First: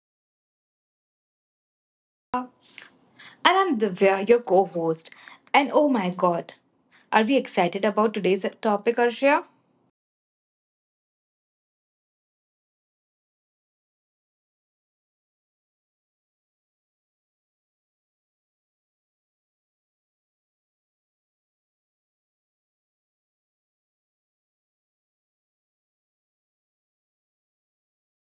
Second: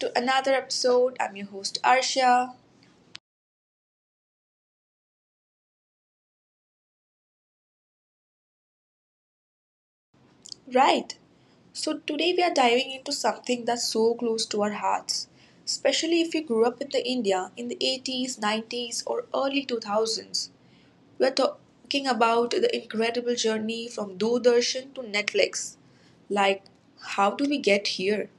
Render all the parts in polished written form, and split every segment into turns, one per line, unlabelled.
to another episode. I'm your host
And
Arsha.
I'm Divya, your co host. And oh my god, are we excited about today's topic, Arshia?
Right. So today we are diving into something that's so close to our hearts, especially if you grew up in the India in the 80s, 90s or early 2000s. We're talking about the incredible journey from Doordarshan to Netflix. Like how do we get here?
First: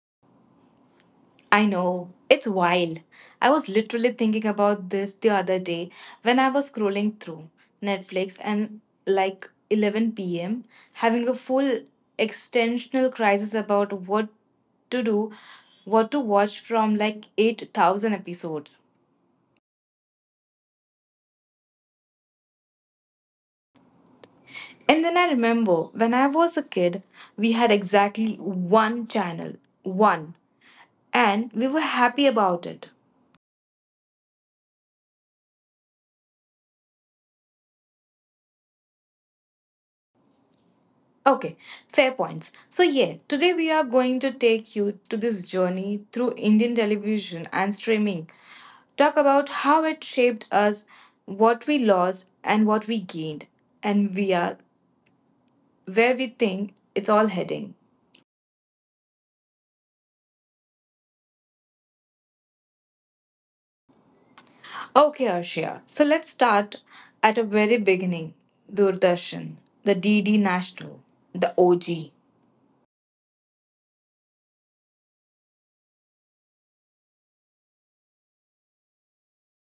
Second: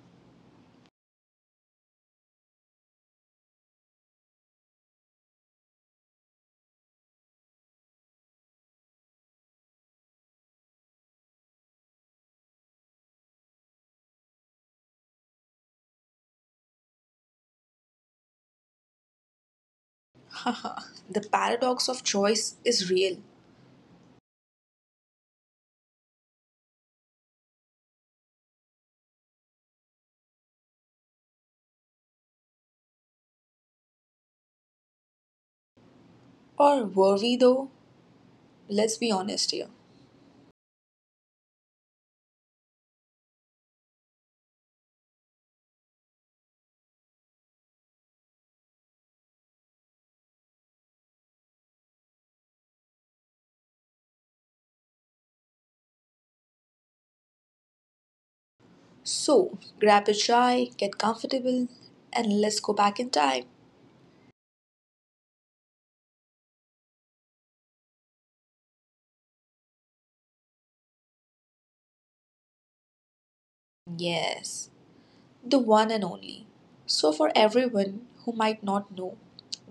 I know, it's wild. I was literally thinking about this the other day when I was scrolling through Netflix and like 11 p.m., having a full extensional crisis about what to do, what to watch from like 8,000 episodes.
The paradox of choice is real.
And then I remember when I was a kid, we had exactly one channel. One. And we were happy about it.
Or were we though? Let's be honest here.
Okay, fair points. So, yeah, today we are going to take you to this journey through Indian television and streaming, talk about how it shaped us, what we lost, and what we gained, and we are where we think it's all heading.
So, grab a chai, get comfortable, and let's go back in time.
Okay, Arshia, so let's start at a very beginning, Doordarshan, the DD National, the OG.
Yes, the one and only. So, for everyone who might not know,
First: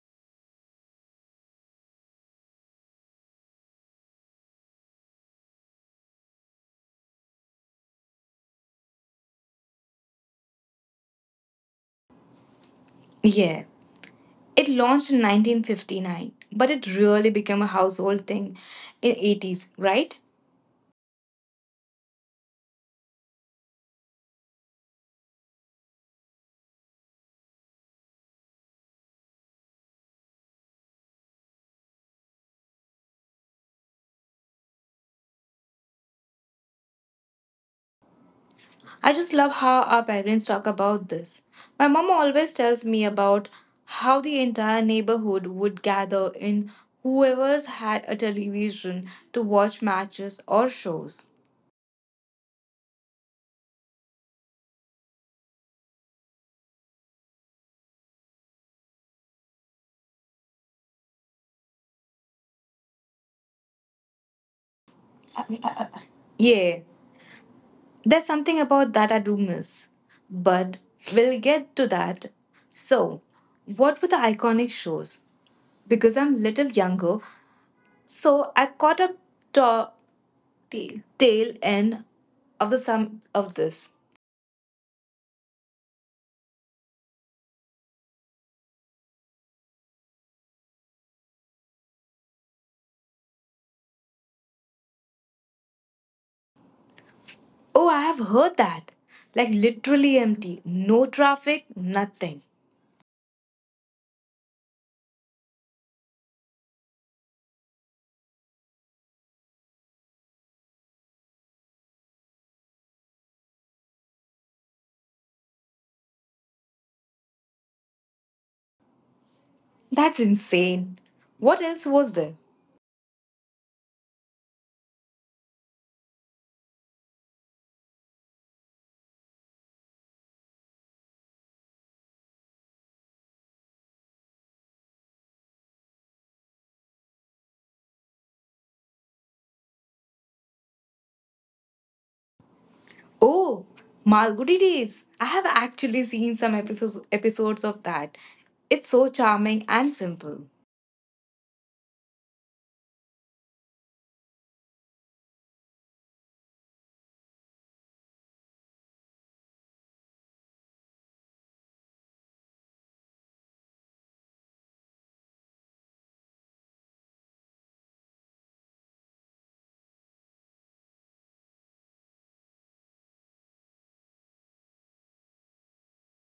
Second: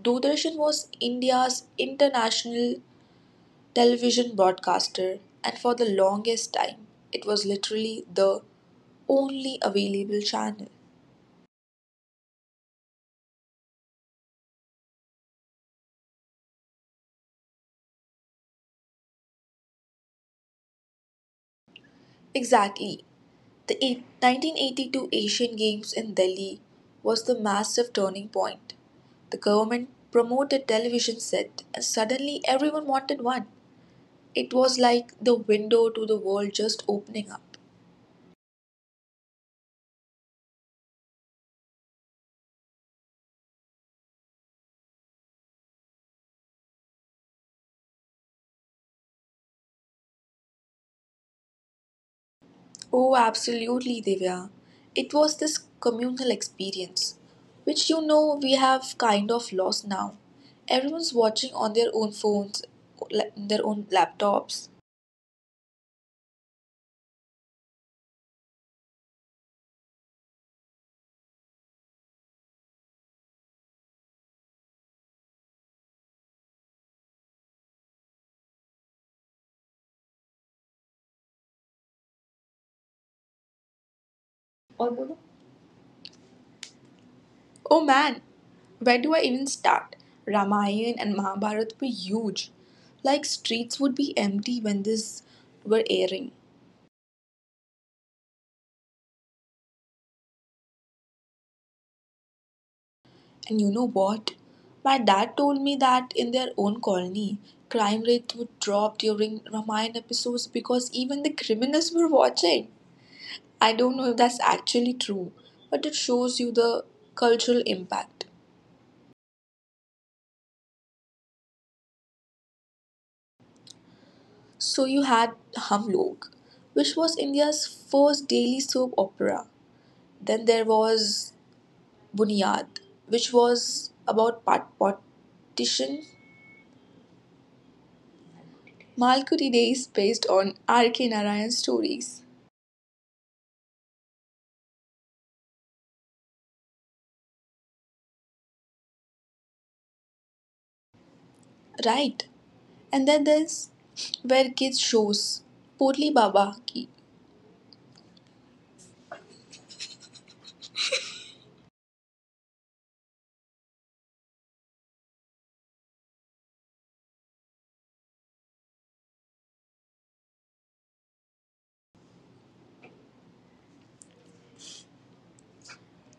Doordarshan was India's international television broadcaster, and for the longest time, it was literally the only available channel.
Yeah. It launched in 1959, but it really became a household thing in 80s, right?
Exactly. The 1982 Asian Games in Delhi was the massive turning point. The government promoted television set and suddenly everyone wanted one. It was like the window to the world just opening up.
I just love how our parents talk about this. My mom always tells me about how the entire neighborhood would gather in whoever's had a television to watch matches or shows.
Oh, absolutely, Divya. It was this communal experience, which we have kind of lost now. Everyone's watching on their own phones, their own laptops.
Yeah, there's something about that I do miss. But we'll get to that. So, what were the iconic shows? Because I'm little younger, so I caught a to the tail end of the sum of this.
Oh man, where do I even start? Ramayana and Mahabharata were huge. Like streets would be empty when this were airing.
Oh, I have heard that. Like literally empty, no traffic, nothing.
And you know what? My dad told me that in their own colony, crime rates would drop during Ramayana episodes because even the criminals were watching. I don't know if that's actually true, but it shows you the cultural impact.
That's insane. What else was there?
So you had Hum Log, which was India's first daily soap opera. Then there was Bunyad, which was about partition. Malkuri Day is based on R.K. Narayan's stories.
Oh, Malgudi Days. I have actually seen some episodes of that. It's so charming and simple.
Right. And then there's Where Kids Shows, Potli Baba Ki,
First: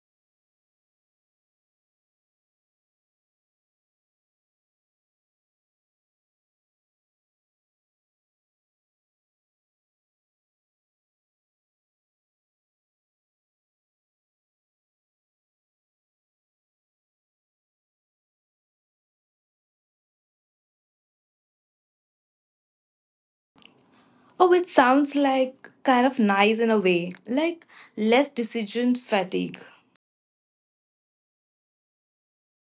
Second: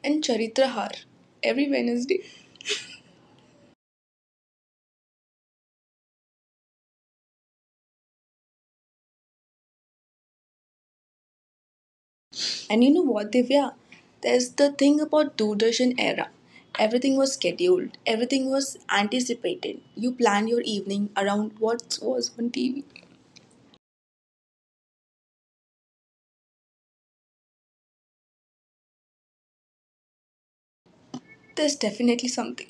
and Charitrahar every Wednesday. And you know what, Divya? There's the thing about Doordarshan era. Everything was scheduled. Everything was anticipated. You planned your evening around what was on TV.
Oh, it sounds like kind of nice in a way, like less decision fatigue.
There's definitely something.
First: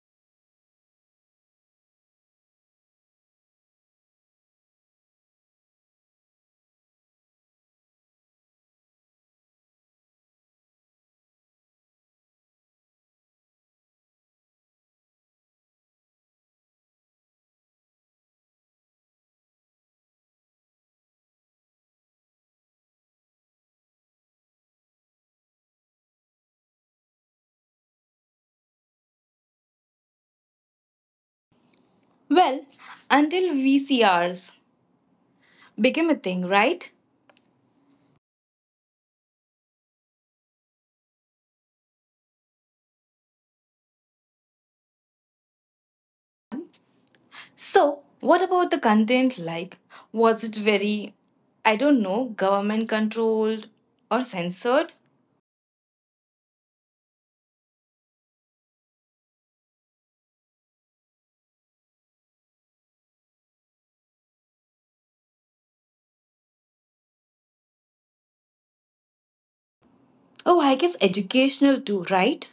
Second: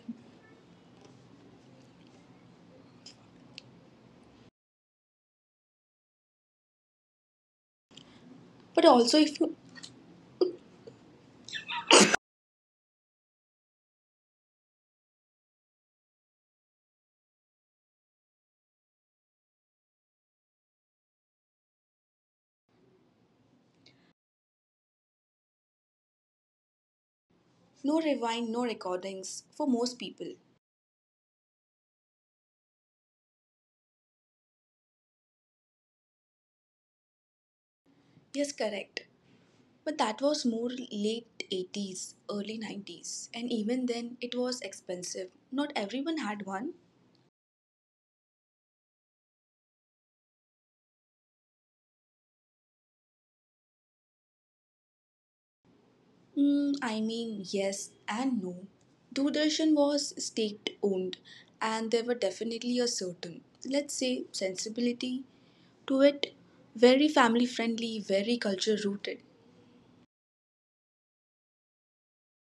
But also, if you no rewind, no recordings for most people.
Well, until we see became a thing, right?
Yes, correct. But that was more late 80s, early 90s. And even then, it was expensive. Not everyone had one.
So, what about the content like? Was it very, I don't know, government controlled or censored?
I mean, yes and no. Doordarshan was state owned, and there were definitely a certain, let's say, sensibility to it. Very family friendly, very culture rooted.
Oh, I guess educational too, right?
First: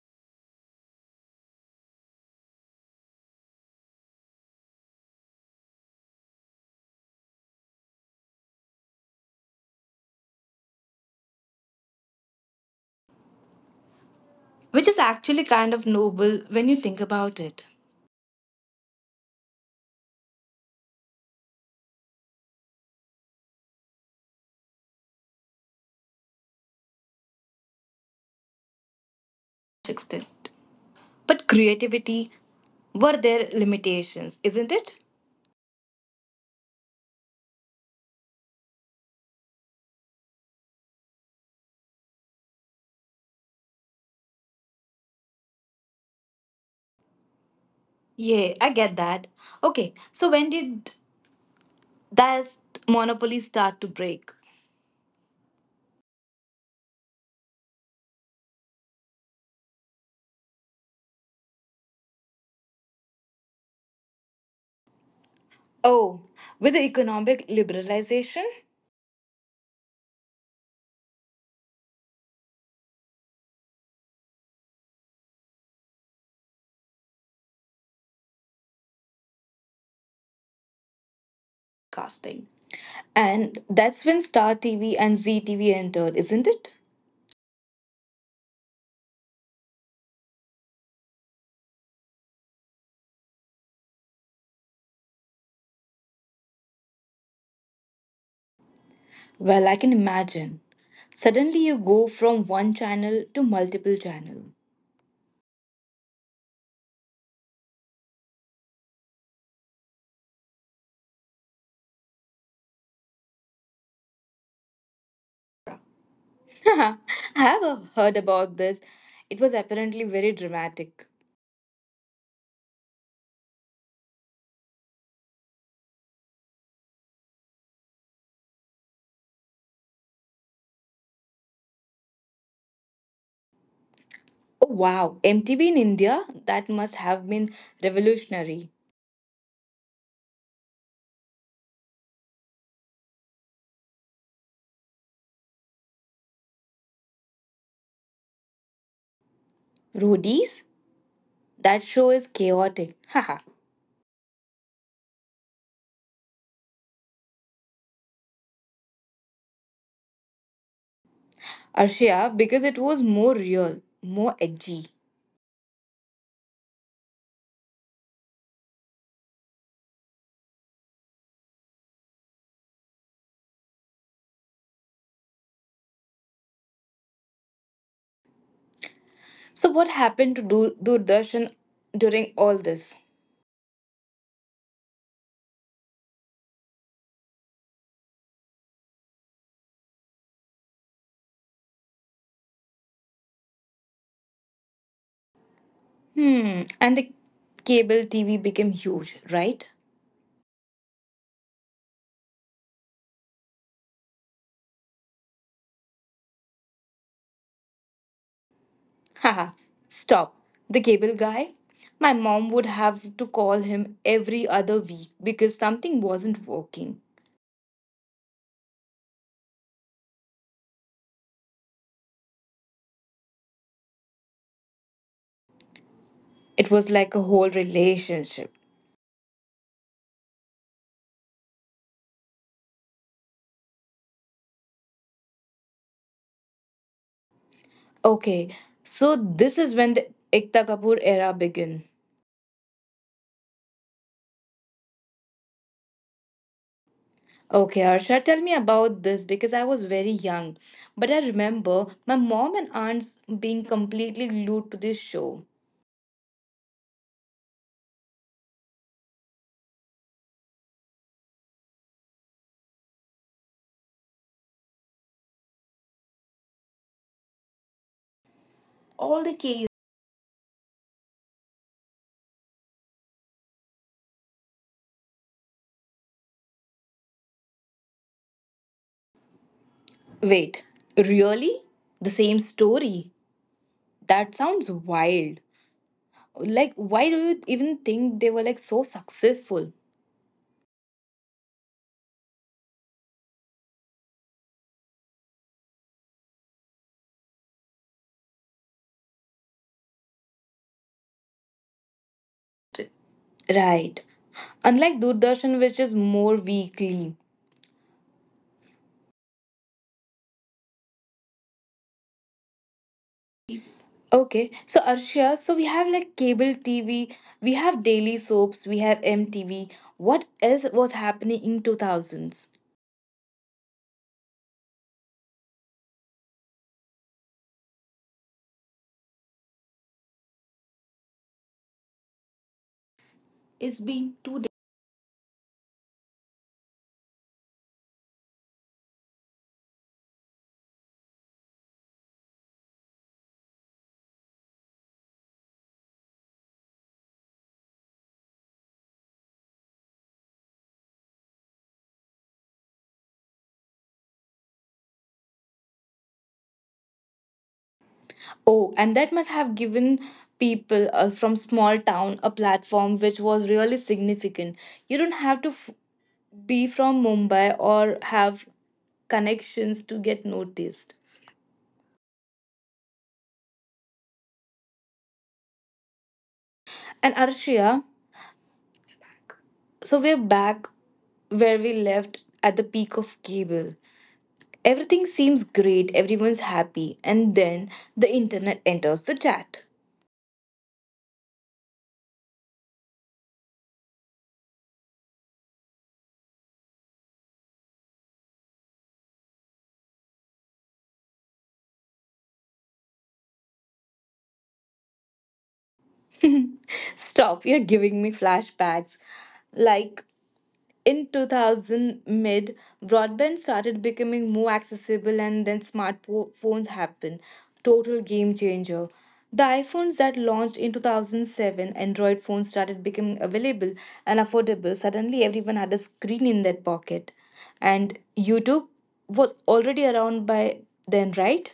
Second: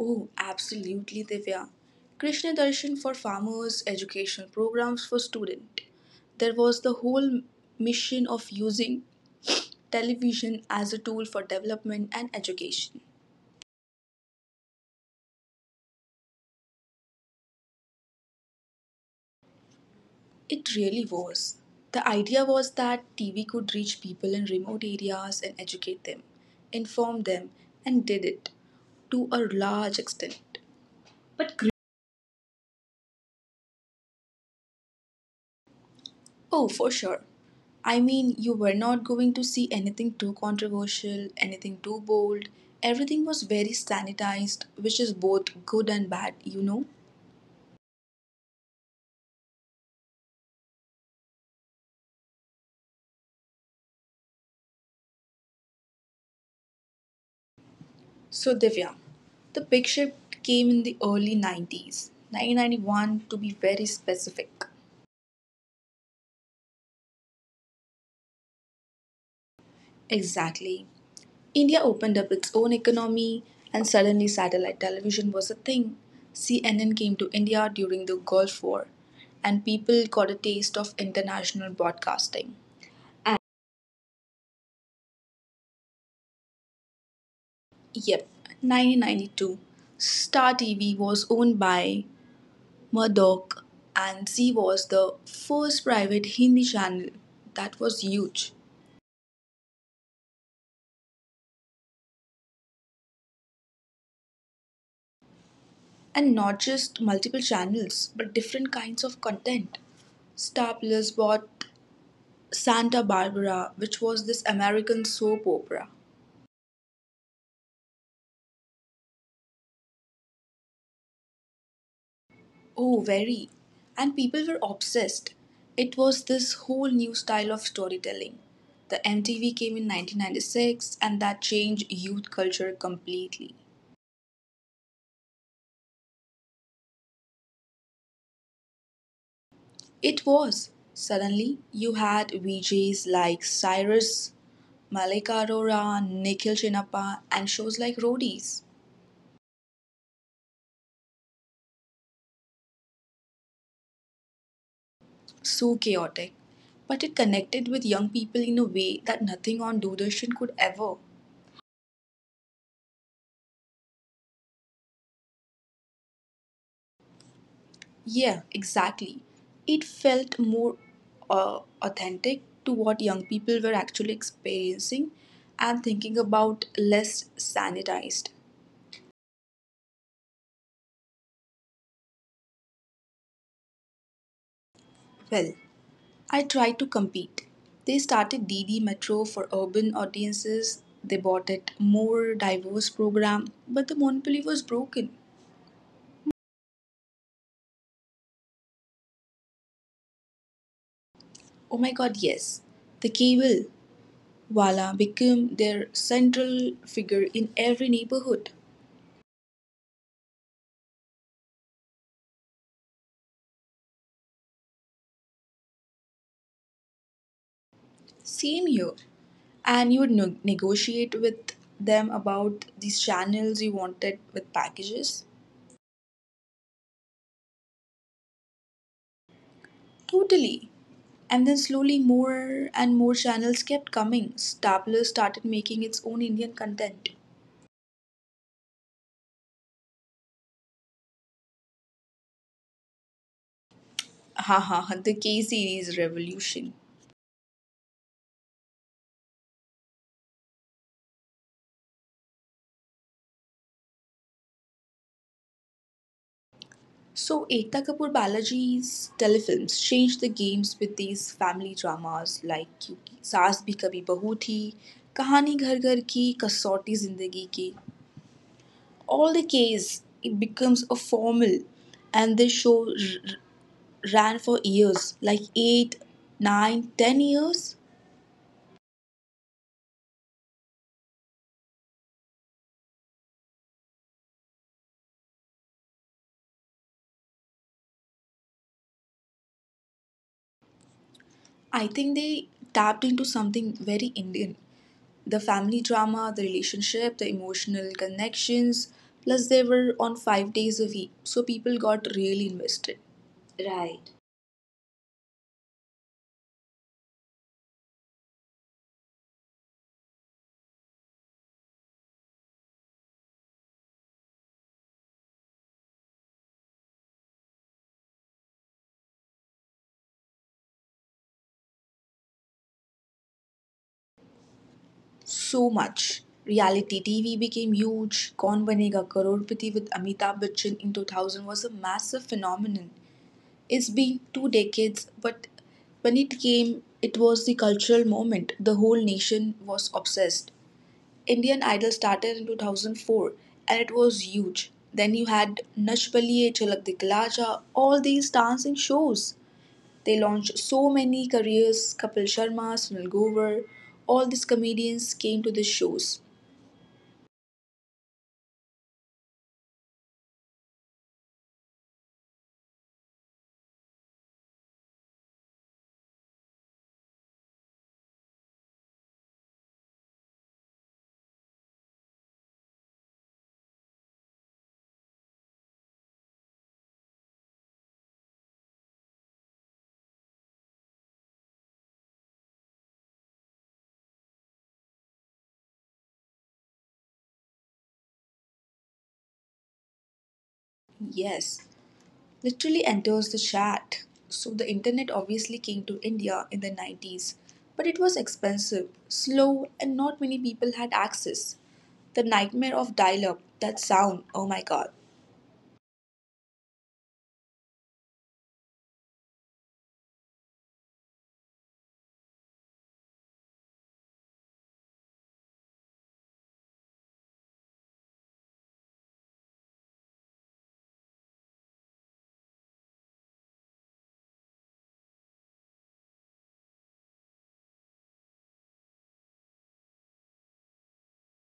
Oh, absolutely, Divya. Krishna Darshan for farmers, educational programs for students. There was the whole mission of using television as a tool for development and education.
Which is actually kind of noble when you think about it.
It really was. The idea was that TV could reach people in remote areas and educate them, inform them, and did it to a large
Extent.
extent.
But creativity, were there limitations, isn't it?
Oh, for sure. I mean, you were not going to see anything too controversial, anything too bold. Everything was very sanitized, which is both good and bad.
Yeah, I get that. Okay, so when did that monopoly start to break?
So, Divya, the big shift came in the early 90s, 1991 to be very specific.
Oh, with the economic liberalization?
Exactly. India opened up its own economy, and suddenly satellite television was a thing. CNN came to India during the Gulf War, and people got a taste of international
Casting.
broadcasting.
And that's when Star TV and ZTV entered, isn't it?
Yep, 1992. Star TV was owned by Murdoch, and Z was the first private Hindi channel. That was huge.
Well, I can imagine. Suddenly you go from one channel to multiple channel.
And not just multiple channels, but different kinds of content. Star Plus bought Santa Barbara, which was this American soap opera.
I have heard about this. It was apparently very dramatic.
Oh, very. And people were obsessed. It was this whole new style of storytelling. The MTV came in 1996 and that changed youth culture completely.
Oh wow, MTV in India? That must have been revolutionary.
It was. Suddenly, you had VJs like Cyrus, Malika Arora, Nikhil Chinappa, and shows like Roadies.
Roadies? That show is chaotic. Haha.
So chaotic. But it connected with young people in a way that nothing on Doordarshan could ever.
Arshia, because it was more real, more edgy.
Yeah, exactly. It felt more authentic to what young people were actually experiencing and thinking about less sanitized.
So what happened to Doordarshan during all this?
Well, I tried to compete. They started DD Metro for urban audiences. They bought it more diverse program, but the monopoly was broken.
Hmm, and the cable TV became huge, right?
Oh my god, yes. The cable wala became their central figure in every neighborhood.
Haha, stop. The cable guy? My mom would have to call him every other week because something wasn't working.
Same here. And you would negotiate with them about these channels you wanted with packages?
It was like a whole relationship.
Totally. And then slowly more and more channels kept coming. Stapler started making its own Indian content.
Okay, so this is when the Ekta Kapoor era began.
Haha, the K series revolution.
Okay, Harsha, tell me about this because I was very young, but I remember my mom and aunts being completely glued to this show.
So Ekta Kapoor Balaji's telefilms changed the games with these family dramas like Saas Bhi Kabhi Bahu Thi, Kahani Ghar Ghar Ki, Kasauti Zindagi Ki.
All the
All the
cases.
case it becomes a formal, and this show ran for years like 8, 9, 10 years.
Wait, really? The same story? That sounds wild. Like, why do you even think they were like so successful?
I think they tapped into something very Indian, the family drama, the relationship, the emotional connections. Plus they were on 5 days a week, so people got really invested.
Right.
Right.
Unlike Doordarshan, which is more weekly. Okay, so Arshia, so we have like cable TV, we have daily soaps, we have MTV. What else was happening in 2000s?
So much. Reality TV became huge. Kaun Banega Crorepati with Amitabh Bachchan in 2000 was a massive phenomenon.
It's
It's
been
been
2 days.
2 decades, but when it came, it was the cultural moment. The whole nation was obsessed. Indian Idol started in 2004 and it was huge. Then you had Nach Baliye, Chalak Dikla Ja, all these dancing shows. They launched so many careers, Kapil Sharma, Sunil Grover, all these comedians came to the shows.
Oh, and that must have given people from small town a platform which was really significant. You don't have to be from Mumbai or have connections to get noticed. And Arshia, so we're back where we left at the peak of cable. Everything seems great, everyone's happy, and then the internet enters the chat.
Yes, literally enters the chat. So the internet obviously came to India in the 90s, but it was expensive, slow, and not many people had access. The nightmare of dial up, that sound, oh my god.
Stop, you're giving me flashbacks. Like in 2000 mid, broadband started becoming more accessible, and then smartphones happened. Total game changer. The iphones that launched in 2007, android phones started becoming available and affordable. Suddenly everyone had a screen in their pocket. And youtube was already around by then, right?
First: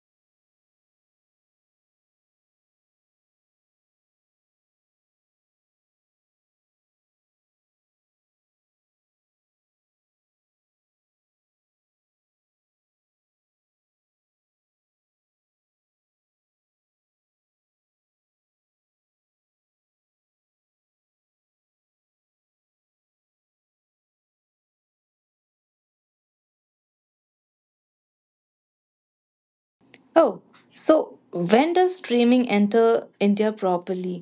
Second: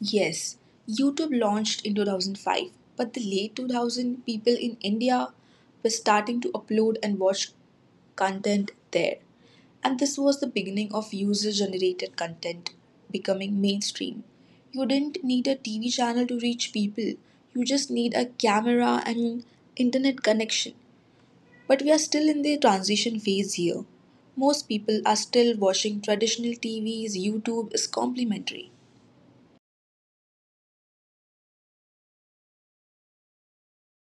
Yes, YouTube launched in 2005, but the late 2000 people in India were starting to upload and watch content there. And this was the beginning of user generated content becoming mainstream. You didn't need a TV channel to reach people, you just need a camera and internet connection. But we are still in the transition phase here. Most people are still watching traditional TVs, YouTube is complementary.
Oh, so when does streaming enter india properly?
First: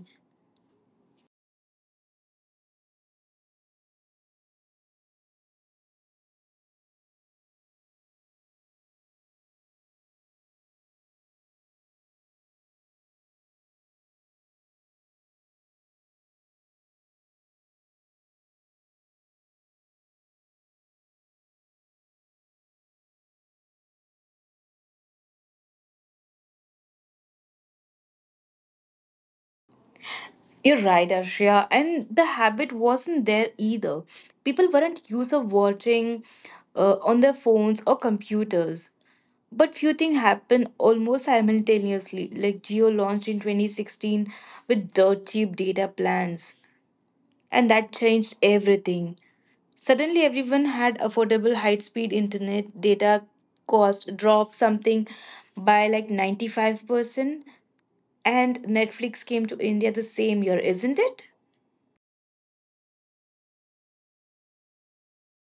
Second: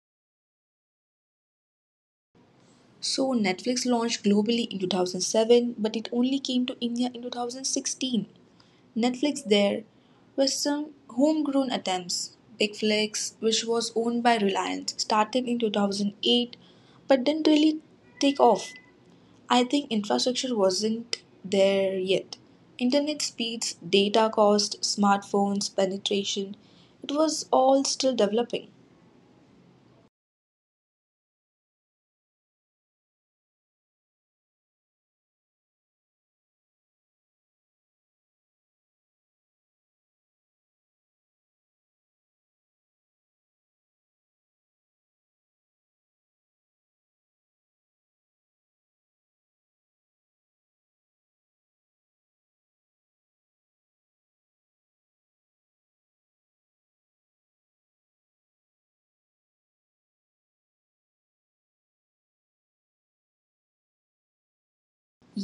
So Netflix launched globally in 2007, but it only came to India in 2016. Netflix there were some homegrown attempts. Bigflix, which was owned by Reliance, started in 2008 but didn't really take off. I think infrastructure wasn't there yet. Internet speeds, data cost, smartphones, penetration, it was all still developing.
You're right, Arshia. And the habit wasn't there either. People weren't used of watching on their phones or computers. But few things happened almost simultaneously, like Geo launched in 2016 with dirt cheap data plans. And that changed everything. Suddenly, everyone had affordable high speed internet, data cost dropped something by like 95%, and Netflix came to India the same year, isn't it?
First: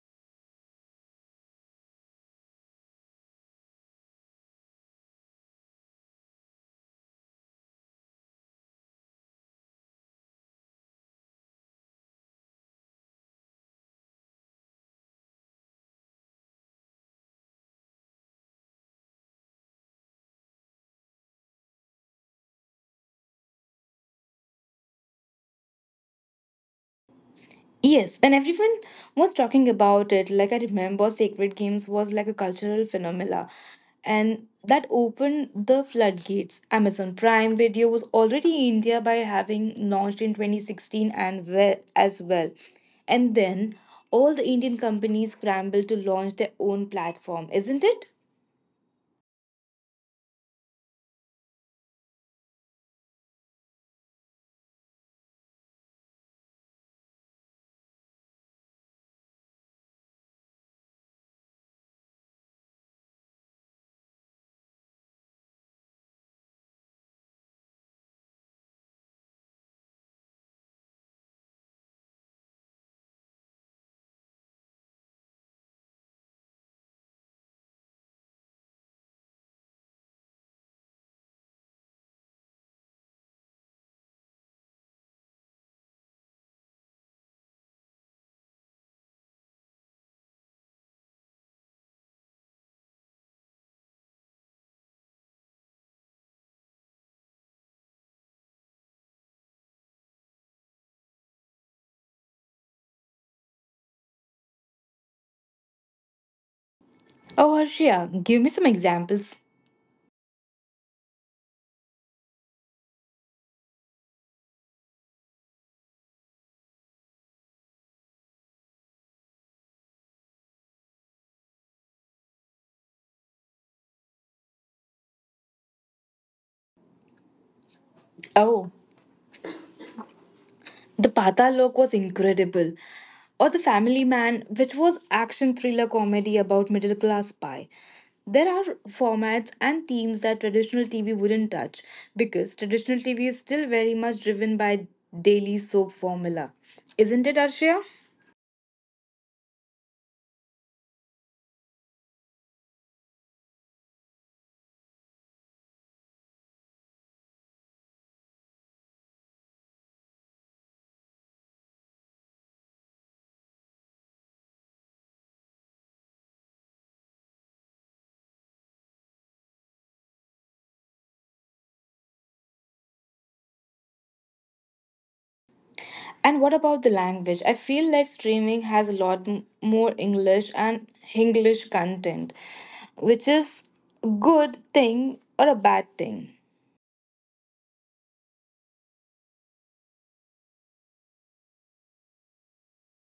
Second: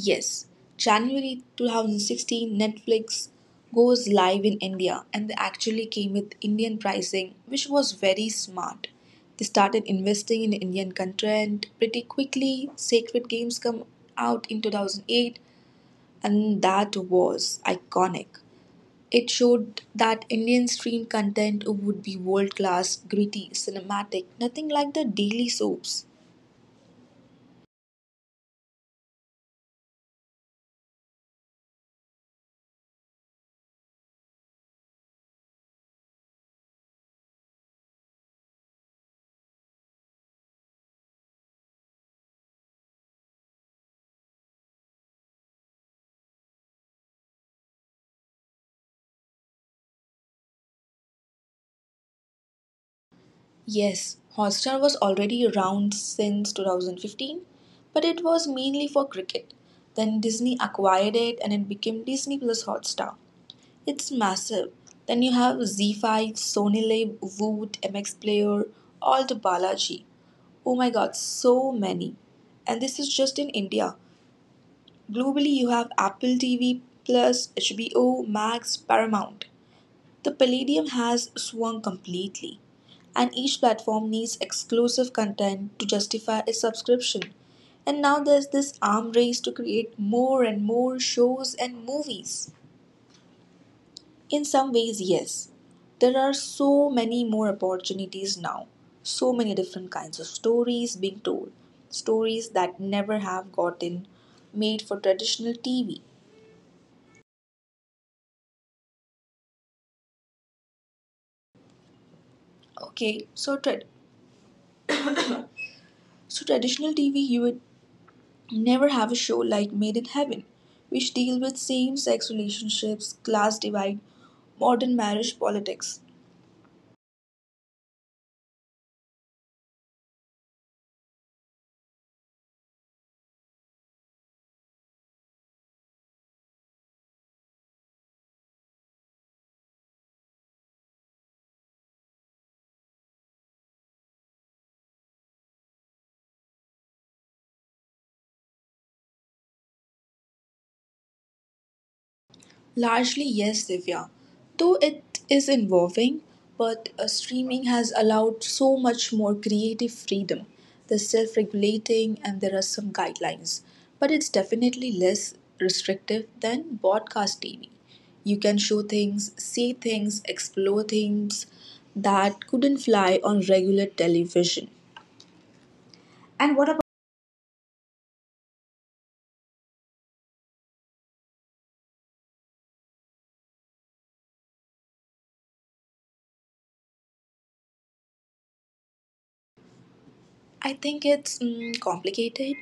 Yes, January 2016, Netflix goes live in India and they actually came with Indian pricing, which was very smart. They started investing in Indian content pretty quickly. Sacred Games come out in 2008 and that was iconic. It showed that Indian stream content would be world class, gritty, cinematic, nothing like the daily soaps.
Yes, and everyone was talking about it. Like I remember Sacred Games was like a cultural phenomena and that opened the floodgates. Amazon Prime Video was already in India by having launched in 2016 and well, as well. And then all the Indian companies scrambled to launch their own platform, isn't it?
Yes, Hotstar was already around since 2015, but it was mainly for cricket. Then Disney acquired it and it became Disney Plus Hotstar. It's massive. Then you have Z5, Sony Lib, Voot, MX Player, all the Balaji. Oh my god, so many. And this is just in India. Globally, you have Apple TV Plus, HBO, Max, Paramount. The Palladium has swung completely, and each platform needs exclusive content to justify a subscription. And now there's this arm race to create more and more shows and movies. In some ways, yes, there are so many more opportunities now, so many different kinds of stories being told, stories that never have gotten made for traditional TV.
Oh, Harshia, give me some examples.
Okay, so, so traditional TV, you would never have a show like Made in Heaven, which deal with same-sex relationships, class divide, modern marriage politics.
Oh. The Patal Lok was incredible. Or The Family Man, which was action thriller comedy about middle class spy. There are formats and themes that traditional TV wouldn't touch because traditional TV is still very much driven by daily soap formula. Isn't it, Arshia?
Largely, yes, Divya. Though it is involving, but streaming has allowed so much more creative freedom. They're self regulating and there are some guidelines, but it's definitely less restrictive than broadcast TV. You can show things, see things, explore things that couldn't fly on regular television.
And what about the language? I feel like streaming has a lot more English and Hinglish content, which is a good thing or a bad thing.
I think it's complicated.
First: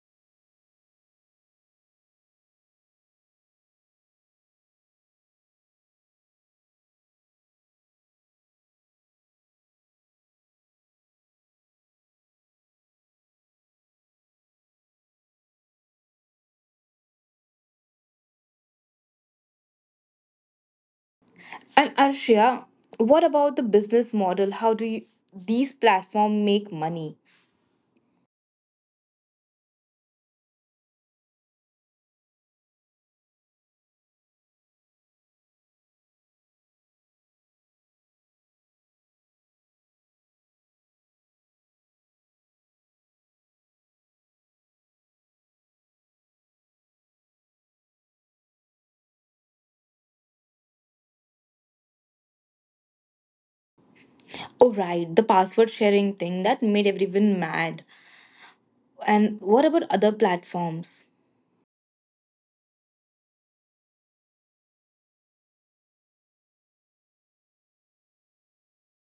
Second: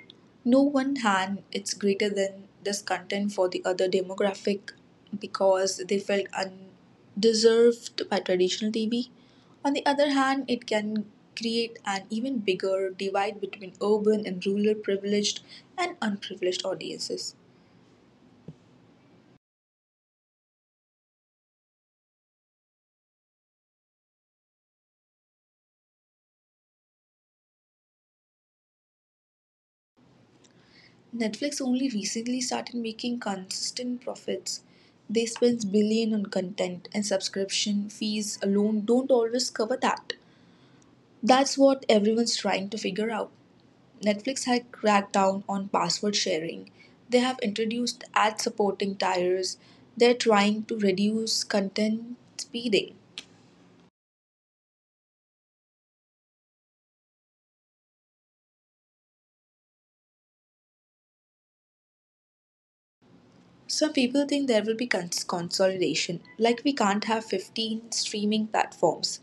No one hand, it's greater than this content for the other demographic because they felt undeserved by traditional TV. On the other hand, it can create an even bigger divide between urban and rural privileged and unprivileged audiences.
And Arshia, what about the business model? How do you, these platforms make money?
Netflix only recently started making consistent profits. They spend billion on content and subscription fees alone don't always cover that. That's what everyone's trying to figure out. Netflix has cracked down on password sharing. They have introduced ad supporting tiers. They're trying to reduce content speeding.
Oh, right, the password sharing thing that made everyone mad. And what about other platforms?
Some people think there will be consolidation, like we can't have 15 streaming platforms.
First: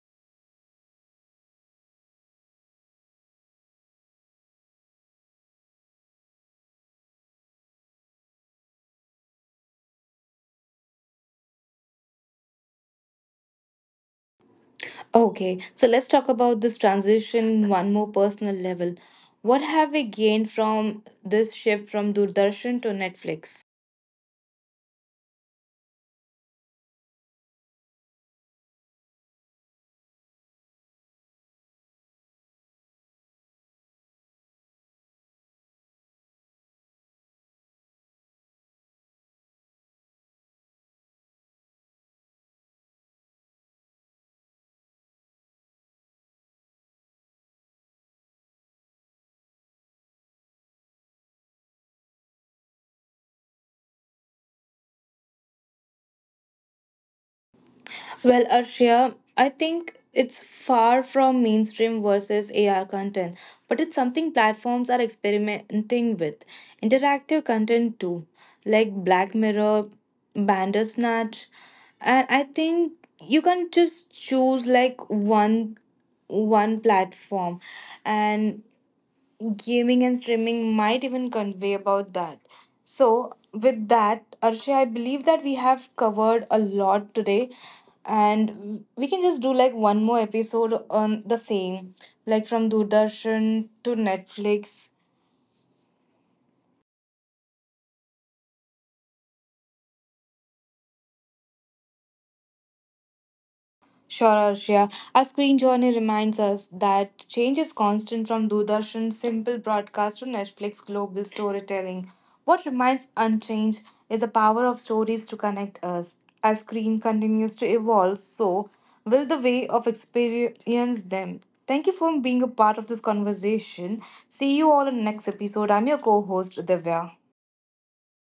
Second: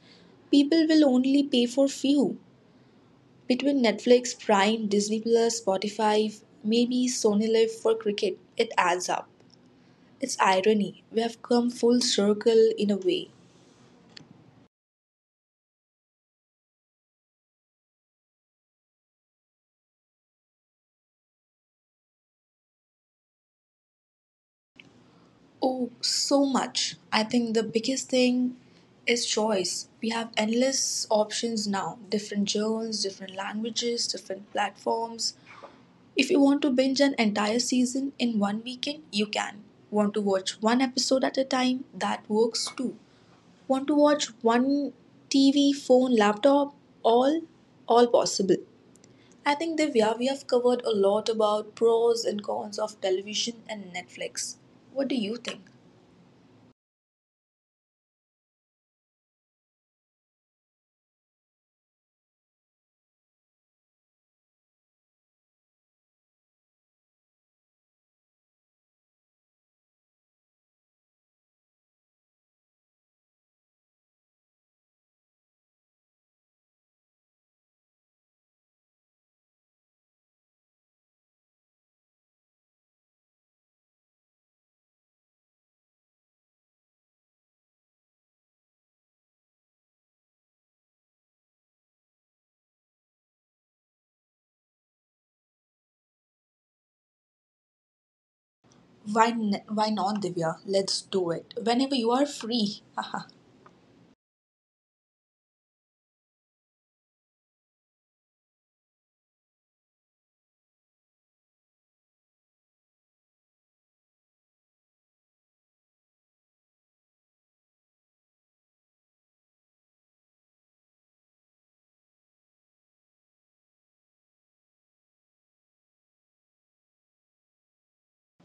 People will only pay for few. Between Netflix, Prime, Disney Plus, Spotify, maybe Sony Live for cricket, it adds up. It's irony. We have come full circle in a way.
Okay, so let's talk about this transition one more personal level. What have we gained from this shift from Doordarshan to Netflix?
Oh, so much. I think the biggest thing is choice. We have endless options now different genres, different languages, different platforms. If you want to binge an entire season in one weekend, you can. Want to watch one episode at a time? That works too. Want to watch one TV, phone, laptop? All, all possible. I think Divya, we have covered a lot about pros and cons of television and Netflix. What do you think?
Well, Arshia, I think it's far from mainstream versus AR content, but it's something platforms are experimenting with. Interactive content too, like Black Mirror, Bandersnatch, and I think you can just choose like one platform and gaming and streaming might even convey about that. So, with that, Arshay, I believe that we have covered a lot today, and we can just do like one more episode on the same, like from Doordarshan to Netflix.
Why, why not, Divya? Let's do it whenever you are free.
Sure, Arshia. Our screen journey reminds us that change is constant from Doordarshan's simple broadcast to Netflix global storytelling. What remains unchanged is the power of stories to connect us. As screen continues to evolve, so will the way of experience them. Thank you for being a part of this conversation. See you all in the next episode. I'm your co-host Divya.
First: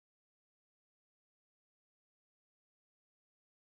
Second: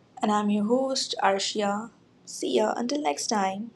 And I'm your host, Arshia. See ya until next time.